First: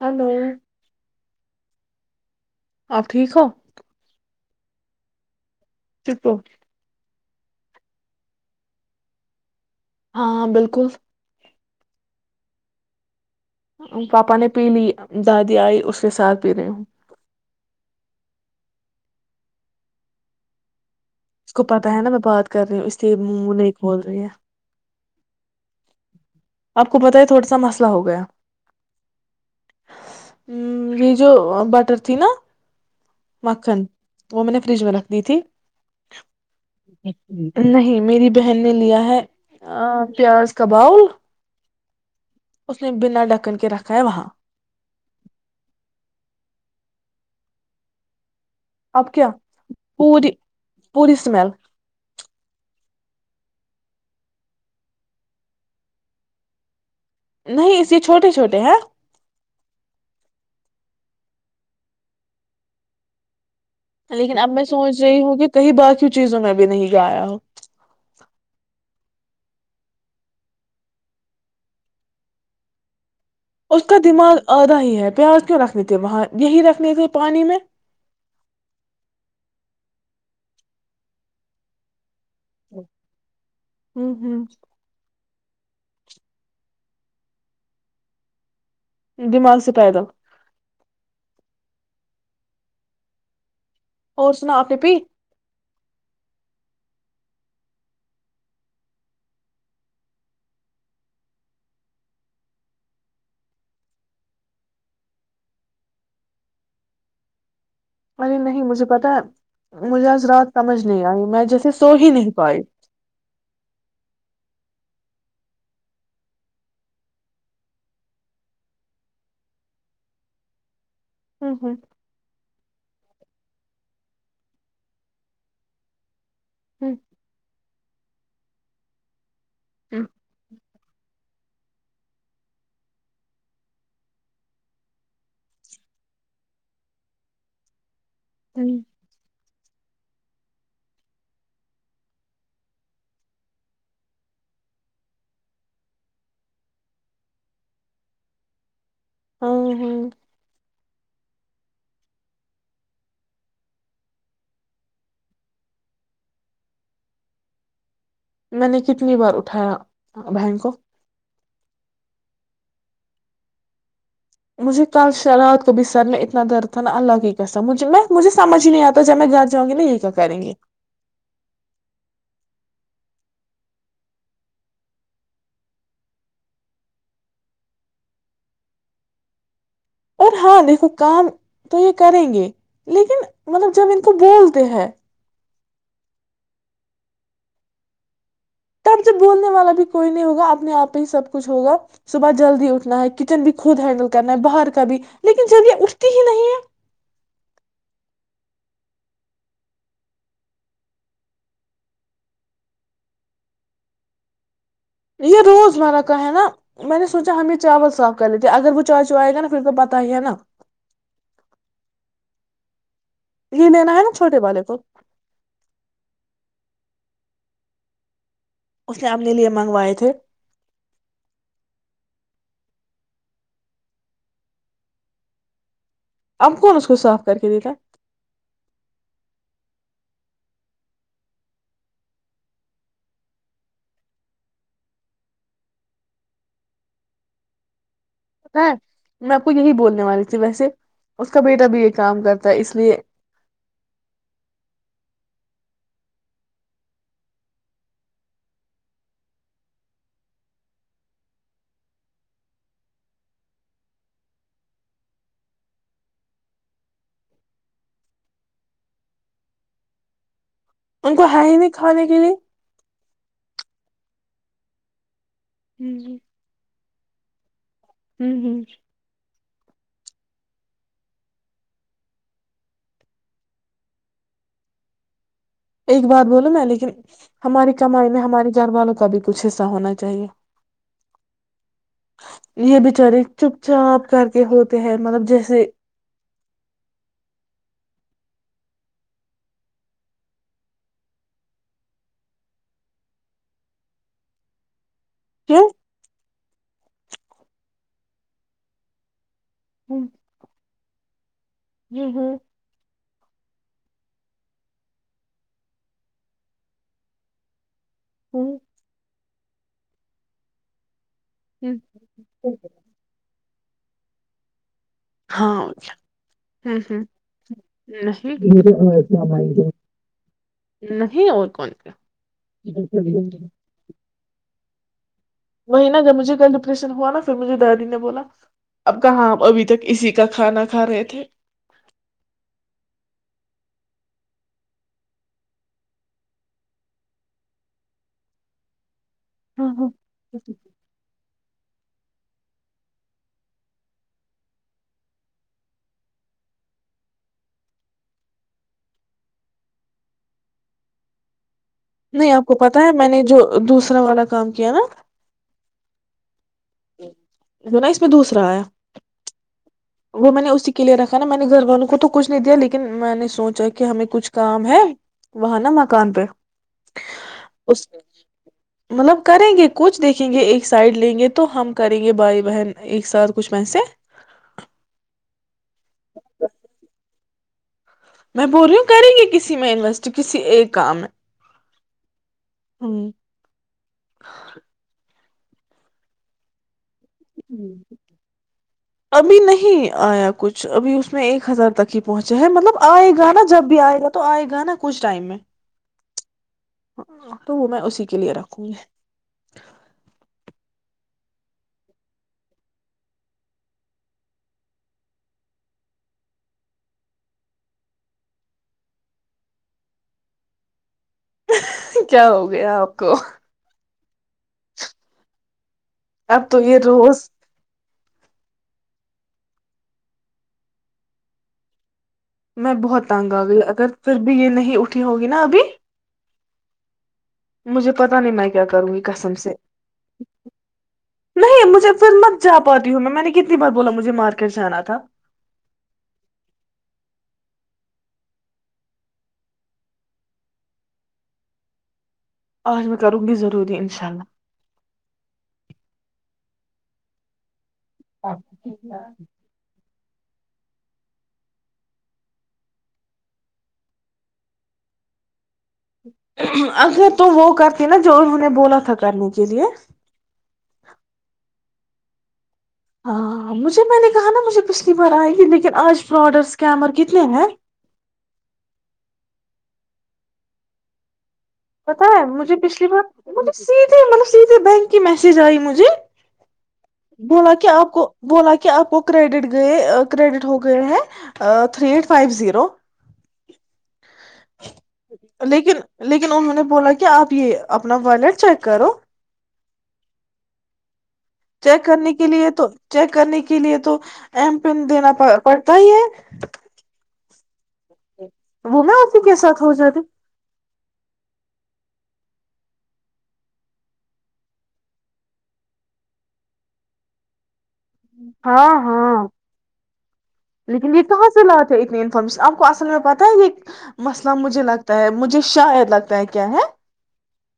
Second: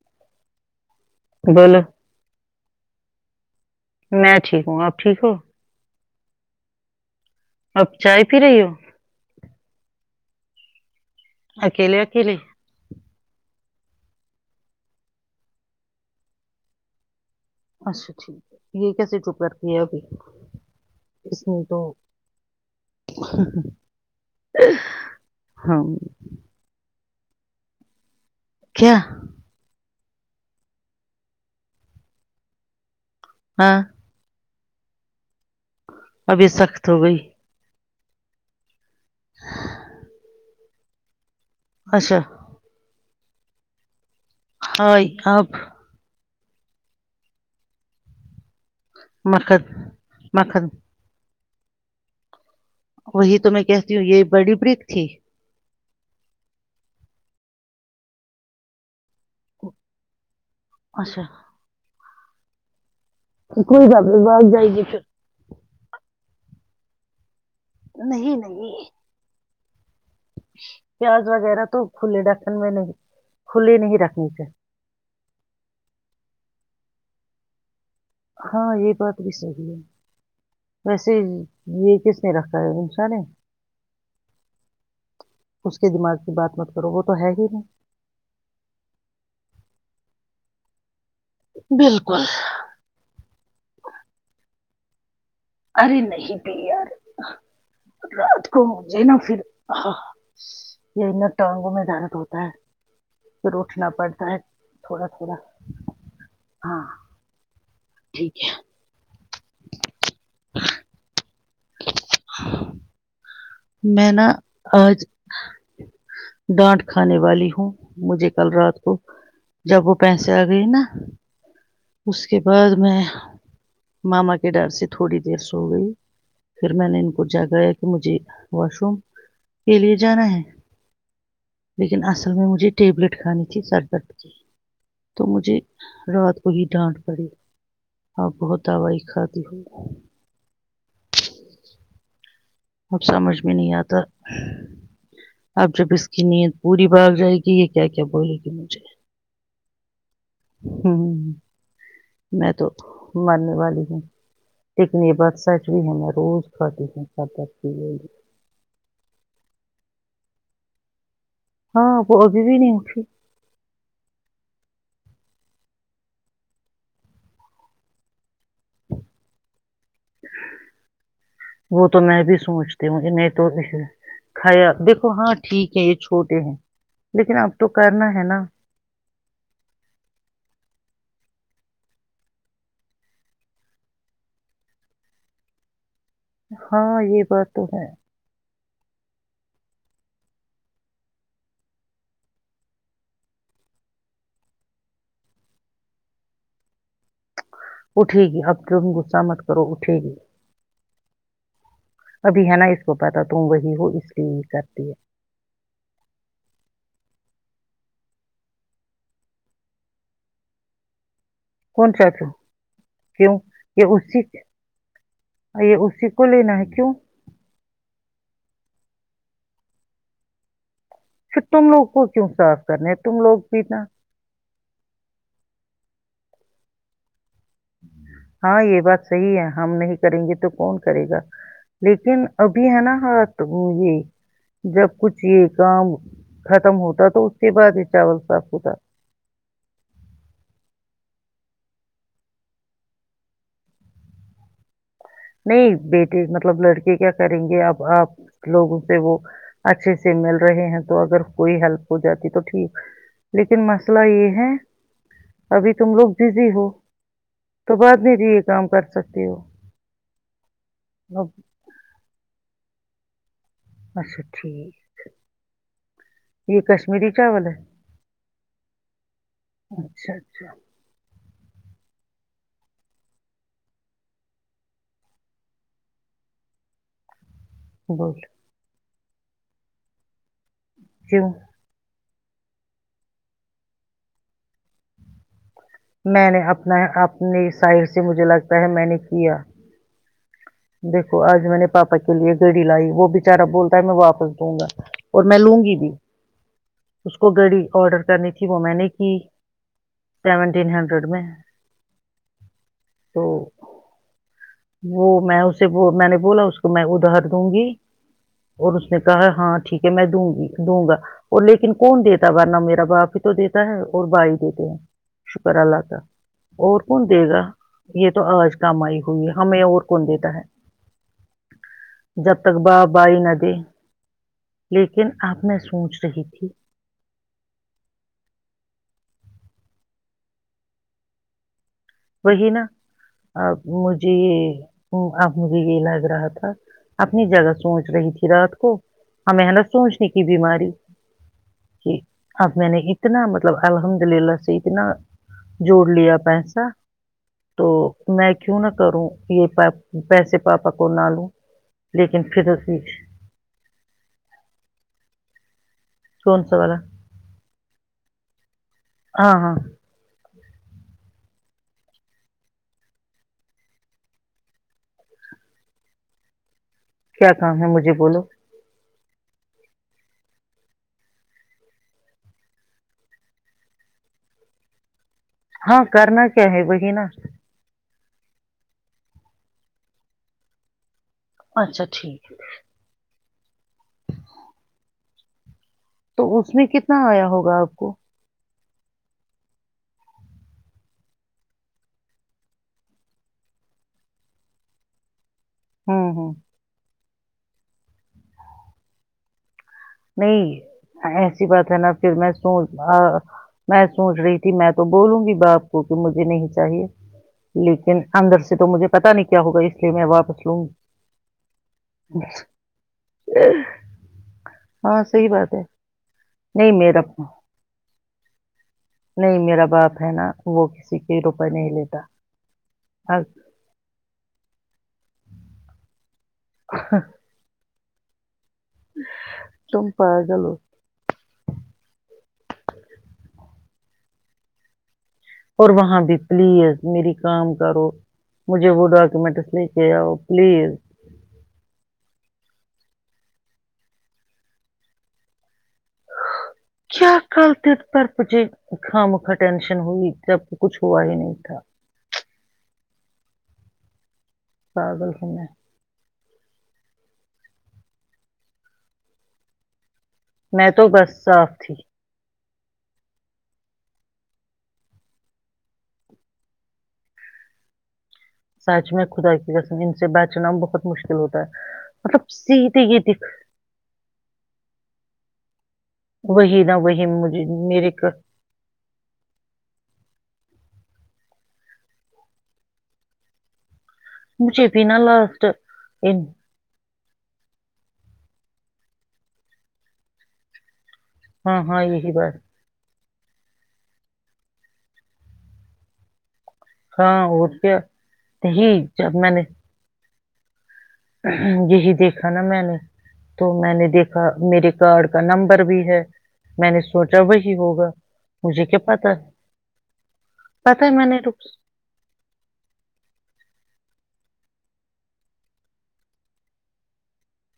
Hello [unintelligible] بول [unintelligible] آپ ٹھیک ہو میں ٹھیک ہوں آپ ٹھیک ہو چتو [unintelligible] اب چائے پی رہی ہو ہاں بالکل اکیل اکیلی پاپا نے پی لی دادی آئی اس کے ساتھ پی رہی ہوں اچھا ٹھیک ہے یہ کیسے چپ کرتی ہے ابھی [unintelligible] اس کو تو پتاہ ہے نا میں بات کر رہی ہوں اس لیے من نہیں کھول رہی ہے ہاں [unintelligible] آپ کو پت ہے تھوڑا سا مسئلہ ہو گیا [unintelligible] کیا؟ [unintelligible] ہ یہی جو بٹر تھی نا [unintelligible] مکھن وہ میں نے [unintelligible] رج میں رکھ دی تھی [unintelligible] اب یہ سخت ہو گئی [unintelligible] نہیں میری بہن نے لیا ہے [unintelligible] ہے ا پیاز [unintelligible] کباول اچھا [unintelligible] اس نے بنا ڈک [unintelligible] کرن کے رکھا ہے وہاں [unintelligible] ہو آب [unintelligible] اب کیا مکھن پوری مکھن پوری اسمیل [unintelligible] وہی تو میں کہتی ہوں یہ بڑی بریک تھی [unintelligible] نہیں اسے چھوٹے چھوٹے ہیں [unintelligible] اچھا [inaudible] کوئی باب نہیں لیکن باہ اب میں جائے گی چ سوچ [inaudible] رہی ہوں کہ کہیں باقی چیزوں میں بھی نہیں گایا ہ [unintelligible] نہیں نہیں [unintelligible] پیاز وغیرہ تو کھے ڈکھن میں نے [unintelligible] اس کا دماغ آدھا ہی ہے [unintelligible] پیاز کیوں رکھنے تھے وہاں یہی رکھنے تھے پانی میں [inaudible] ہاں یہ بات بھی صحی ہے ویسے یہ [unintelligible] پ رکھا د د سرے ہوں ہوں [inaudible] [unintelligible] دماغ سے پیدل [unintelligible] بالکل [inaudible] اور سنا اپنیپی [unintelligible] ارے نہیں پھی یار رات کو مجھے نا پھر یہ ن ٹانگوں میں درت ہوتا ہے پھر اٹھنا پڑتا ہے تھوڑا تھوڑا ہاں [unintelligible] ارے ٹھیک ہے نہیں مجھے پتا ہے [unintelligible] مجھے آز رات سمجھ نہیں آئی [unintelligible] میں جیسے سو ہی نہیں پائی [unintelligible] میں نا آج ڈانٹ کھانے والی ہوں مجھے کل رات کو جب وہ پیسے آ گئی نا [unintelligible] ہوں ہوں [inaudible] اس کے بعد میں ماما کے ڈر سے تھوڑی دیر سو گئی [unintelligible] پھر میں ہوں نے ان کو جاگ گایا کہ مجھے [unintelligible] واشوم [inaudible] کے لیے جانا ہے [unintelligible] لیکن اصل میں مجھے ٹیبلیٹ کھانی تھی سربرد کی تو مجھے رات [unintelligible] کوی ڈانٹ پڑی [inaudible] ہاں بہت ہوں ہوں آواز کھاتی ہو [unintelligible] اب سمجھ میں نہیں آتا اب جب اس کی نیت پوری بھاگ جائے گی یہ کیا کیا بولے گی مجھے [unintelligible] او ہ [inaudible] ہ میں تو مرنے والی ہوں لیکنی بادشاہ چ بھی ہے میں روز کھدی ہوں کھدا [inaudible] جی [inaudible] میں نے کتنی بار اٹھایا بہن کو [unintelligible] ہاں وہ ابھی بھی نہیں اٹھی [unintelligible] مجھے کل رات کو بسرنے اتنا درد تھا نا اللہ کی کیسا مھ مجھے [unintelligible] سمجھ ہی نہیں آتا جب میں گھر جاؤں گی نا یہ کا کریں گے بھی [unintelligible] سوچتی مجھے میں تو کھایا دیکھو ہاں ٹھیک ہے یہ چھوٹے ہیں لیکن اب تو کرنا ہے نا [inaudible] اور ہاں دیکھو کام تو یہ کریں گے لیکن مطلب جب ان کو بولتے ہیں [unintelligible] ہاں یہ بات تو ہے [unintelligible] ٹائم سے بولنے والا بھی کوئی نہیں ہوگا اپنے آپ پہ ہی سب کچھ ہوگا صبح جلدی اٹھنا ہے کچن بھی خود ہینڈل کرنا ہے باہر کا بھی لیکن جب یہ اٹھتی ہی نہیں ہے [unintelligible] اٹھے گی اب تم غصہ مت کرو اٹھے گی ابھی ہے نا اس کو پتا تم وہی ہو اس لیے ہی کر یہ روز مرہ کہ نا میں نے سچ ہمیں چاول صاف کر لیتے ہیں اگر وہ چائے چو آئے گا نا پھر تو پت ہی ہے نا کون سا ہے تو کیوں یہ لینا ہے نا اسی چھوٹے والے کو یہ اسی کو لینا ہے کی کیوں اس نے اپنے لیے منگوائے تھے پھر تم لوگ کو کیوں صاف کرنے ہیں تم لوگ پیننا اپ کون اس کو سا ہاں یہ بات صحی ہے ہم نہیں کریں گے تو کون کرے گا لیکن ابھی ہے نا ہات یہ جب کچھ یہ کام ختم ہوتا تو اس کے بعد چاول صاف پتا ہوتا ہے میں آپ کو یہی بولنے والی تھی ویسے اس کا بیٹا بھی یہ کام کرتا ہے اس لیے نہیں بیٹے مطلب لڑکے کیا کریں گے اب آپ لوگوں سے وہ اچھے سے مل رہے ہیں تو اگر کوئی ہیلپ ہو جاتی تو ٹھیک لیکن مسئلہ یہ ہے ابھی تم لوگ بزی ہو تو بعد میں ج یہ کام کر سکتے ہو ان کو اب ہے ہی نہیں کھانے کے لیے اچھا ٹھیک ہوں جی میری چاول ہے ہوں ہوں اچھا اچھا ایک بات بولو میں لیکن ہماری کمائی بول میں ہماری جھر والوں کا بھی کچھ ایسا ہونا چاہیے ج یہ بچارے چپ چاپ کر کے ہوتے ہیں مطلب جیسے میں نے اپنا اپنی ساعر سے مجھے لگتا ہے میں نے کیا دیکھو آج میں نے پاپا کے لیے گڑی لائی وہ بچارا بولتا ہے میں واپس دوں گا اور میں لوں کیوں گی بھی اس کو گڑی آڈر کرنی تھی وہ میں نے کی سیمون تین ہنڈریڈ میں رو [inaudible] تو وہ میں اسے میں نے بولا اس کو میں ادھار دوں گی ہوں اور اسنے ا ہاں ٹھیک ہے میں دوں گی دوں گا لیکن کون دیتا ہوں۔ ورنہ میرا باپ ہی تو دیتا تا ہے اور بھائی دیتے ہیں شکر ہاں اللہ ہوں ت اور ہوں کون دے گا یہ تو نہیں آج کام آئی ہوئی ہے ہمیں اور کون دیتا ہے نہیں اور کون کیا۔ جب تک بہ بائی ندی جی وہ نا جب مجھے کل ڈپریشن ہوا نا پھر مجھے دادی نے بولا اب کہاں ابھی تک اسی کا کھانا کھا رہے تھے وہی نا اب مجھے یہ اب مجھے یہ لگ رہا تھا اپنی جگہ سوچ رہی تھی رات کو ہمیں ہے نا ہاں ہاں سوچنے کی بیماری کہ اب میں نے اتنا مطلب الحمد للہ سے اتنا جوڑ لیا پیسہ تو میں کیوں نہ کروں یہ پیسے پاپا کو نہ لوں لیکن نہیں آپ پھر کو پتا ہے میں نے جو دوسرا والا کام کیا نا سن جائی [unintelligible] [inaudible] میں دوسرا آیا ہاں ہاں وہ میں نے اسی کے لیے رکھا نا میں نے گھر والوں کو تو کچھ نہیں دیا لیکن میں نے سوچا کہ ہمیں کچھ کام ہے وہاں نا مکان پہ کیا کام ہے اس مجھے بولو مطلب کریں گے کچھ دیکھیں گے ایک سائڈ لیں گے تو ہم کریں گے بھائی بہن ایک ساتھ کچھ پیسے ہاں کرنا کیا ہے وہی نا میں بول رہی ہوں کریں گی کسی میں انویسٹ کسی ایک کام میں اچھا ٹھیک ہے اور تو اس نے کتنے کتنا آیا ہوگا آپ کو ابھی نہیں آیا کچھ ابھی اس میں ایک ہزار تک ہی پہنچے ہے مطلب آئے گا نا جب بھی آئے گا تو آئے گا نا کچھ ٹائم میں [unintelligible] ہوں ہوں [unintelligible] ہ تو وہ میں اسی کے لیے رکھوں گی [unintelligible] نہیں ایسی بات ہے نا پھر میں سوچ میں سوچ رہی تھی میں تو بولوں گی باپ کو کہ مجھے نہیں چاہیے لیکن اندر سے تو مجھے پتا نہیں کیا ہوگا اس لیے میں واپس لوں گ کیا ہو گیا آپ کو [unintelligible] [inaudible] [unintelligible] ہاں صحی بات ہے [unintelligible] اب تو نہیں یہ میرا روز [unintelligible] نہیں میرا باپ ہے نا وہ کسی کے روپئے نہیں لیتا میں بہت اب تانگا گی اگر پھر بھی یہ نہیں اٹھی ہوگی نا ابھی [unintelligible] ہ [unintelligible] مجھے پتا نہیں [unintelligible] کروں گی کسم سے تم پاگل ہو نہیں مجھے پھر مت جا پاتی ہوں میں میں نے کتنی [unintelligible] بات بولا مجھے مارکیٹ سے آنا تھا [unintelligible] اور وہاں بھی پلیز میری کام کرو مجھے وہ ڈاکومینٹس لے کے آؤ پلیز [unintelligible] آج میں کروں گی ضروری انشاء اللہ [unintelligible] کیا کالتی [unintelligible] گھر پچے خا مکھا ٹشن ہوئی ج [unintelligible] کچھ ہوا ہی نہیں تھا [unintelligible] سار دل کا [unintelligible] اگرر تو وہ کرتی نا جو انہوں نے بولا تھا کرنے کے لیے [unintelligible] میں تو بس صاف تھی [unintelligible] ہاں مجھے میں نے کہا نا مجھے پچھلی بار آئے گی لیکن آج پراڈرس کیمر کتنے ہیں [unintelligible] سچ میں خدا کی رسم ان سے بچنا بہت مشکل ہوتا ہے [unintelligible] پتا ہے مطلب مجھے سیدھے پچھلی یہ بار دکھ م سیدھے مطلب سیدھے ب [unintelligible] کہ میسیج آئیجت [unintelligible] جی وہی نہ وہی مجھے بولا کہ آپ میرے کو کا بولا کہ آپ کو کریڈٹ گئے کریڈٹ ہوگ [unintelligible] تھ ایٹ فو ز [unintelligible] مجھے بھی نا لاسٹ لیکن ان لیکن انہوں نے بولا کہ [unintelligible] کیا آپ یہ اپنا والیٹ چیک کرو [unintelligible] ہاں ہاں چیک کرنے یہی کے بات لیے تو [unintelligible] چیک کرنے کے لیے تو ایم پن دینا پڑتا ہی ہے [unintelligible] ہاں اٹ کے [unintelligible] وہ میں آپ کے کے ساتھ ہو جاتی [unintelligible] یہی دیکھا نا میں نے تو میں نے دیکھا میرے کارڈ کا نمبر بھی ہے میں نے سوچا وہی ہوگا [unintelligible] مجھے ہاں کیا پتا ہاں ہے [unintelligible] پتا ہے لیکن یہ میں نے کہاں رخ سے لاات ہے اتنی انفارمیشن آپ کو اصل میں پتہ ہے یہ [unintelligible] مسئلہ مجھے لگتا ہے مجھے شاید لگتا ہے کیا ہے [unintelligible]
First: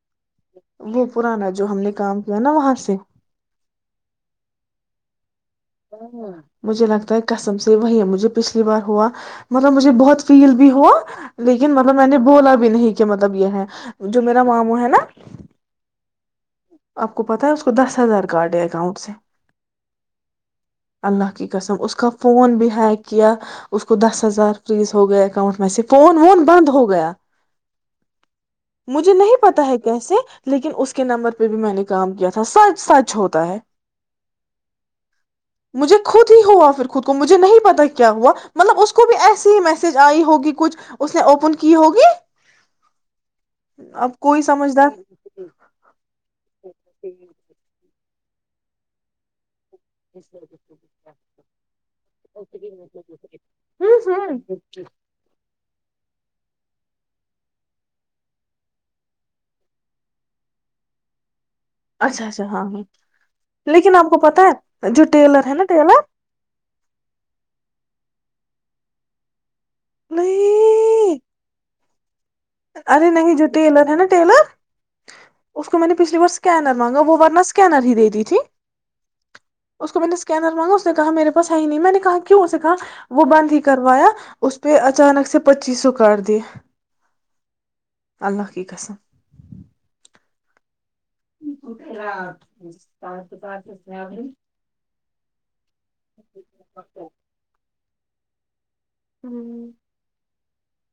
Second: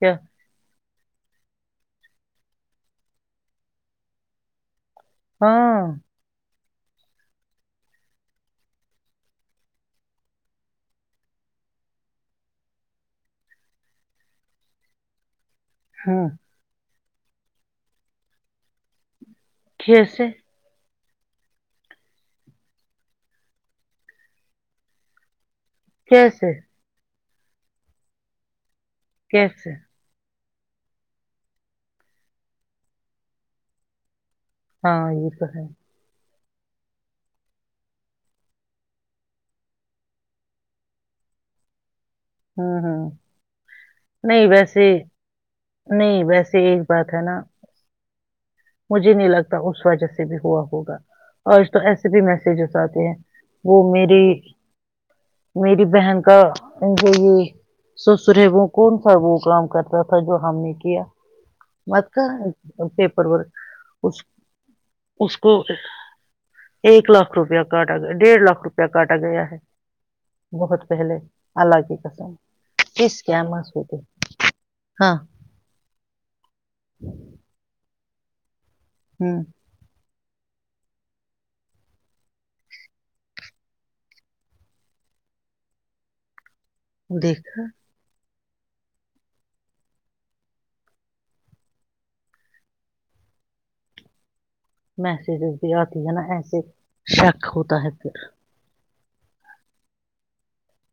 ا [inaudible] وہ پرانا جو ہم نے کام کیا نا وہاں سے ہاں ہاں مجھے لگتا ہے کسم سے وہی مجھے پچھلی بار ہوا مطلب مجھے بہت فیل بھی ہوا لیکن مطلب میں نے بولا بھی نہیں کہ مطلب یہ ہے جو میرا ماموں ہے نا ہاں آپ کو پتاہ ہے اس کو دس ہزار کاارڈ ہے اکاؤنٹ سے کھ سےے اللہ کی قسم اس کا فون بھی ہیک کیا اس کو دس ہزار فریز ہو گیا اکاؤنٹ ویسے فون وون کیسے بند ہو گیا مجھے نہیں پتا ہے کیسے لیکن اس کے نمبر پہ بھی میں نے کام کیا تھا س سچ ہوتا ہے [unintelligible] ہاں یہ تو ہے [unintelligible] مجھے خود ہوا پھر خود کو مجھے نہیں پتا کیا ہوا مطلب اس کو بھی ایسی ہی میسج آئی ہوگی کچھ اس نے اوپن کی ہوگی [unintelligible] ہاں ہاں اب کوئی نہیں ویسے سمجھدار نہیں ویسے ایک بات ہے نا [unintelligible] مجھے نہیں لگتا [unintelligible] اس وجہ سے بھی ہوا ہوگا آج تو ایسے بھی میسیجیس آتے ہیں وہ ہوں میری ہوں میری بہن کا [unintelligible] یہ ستارے وہ کون سا وہ کام کرتا تھا جو ہم نے کیا [unintelligible] مت اچھا کر اچھا ہاں ہاں ان سے پرور [unintelligible] لیکن آپ کو پتا ہے جو ٹیلر ہے نا ٹیلر [unintelligible] ایک لاکھ روپیہ کاٹا ڈیڑھ لاکھ روپیہ کاٹا گیا ہے [unintelligible] بہت پہلے نہیں الگ ہے [unintelligible] [inaudible] [unintelligible] ارے نہیں جو ٹیلر ہے نا ٹیلر ہاں اس کو میں نے پچھلی بار اسکینر مانگا ی تھی [unintelligible] جی ہوں اس کو میں نے [unintelligible] اسکینر مانگا اس نے کہا میرے پاس ہے ہی نہیں میں نے کہا کیوں اسے کہا وہ بند ہی کروایا اس پہ اچانک سے پچیس سو کر دییا [unintelligible] دیکھا [unintelligible] اللہ کی قسم [unintelligible] [unintelligible] [unintelligible] میسیج بھی آتی ہے نا ایسے شک ہوتا ہے پھر [unintelligible] ہوں [unintelligible]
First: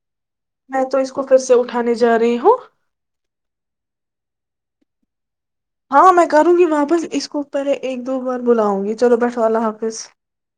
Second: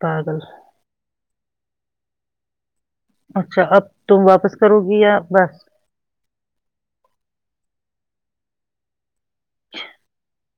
پاگل [unintelligible] اوپر سے اٹھانے جا رہی ہوں [unintelligible] اچھا اب تم واپس کرو گی یا بس [unintelligible] ہاں میں کروں گی واپس اس کو پہے ایک دو بار بلاؤں گی [unintelligible] چلو بیٹھو اللہ حافظ [unintelligible]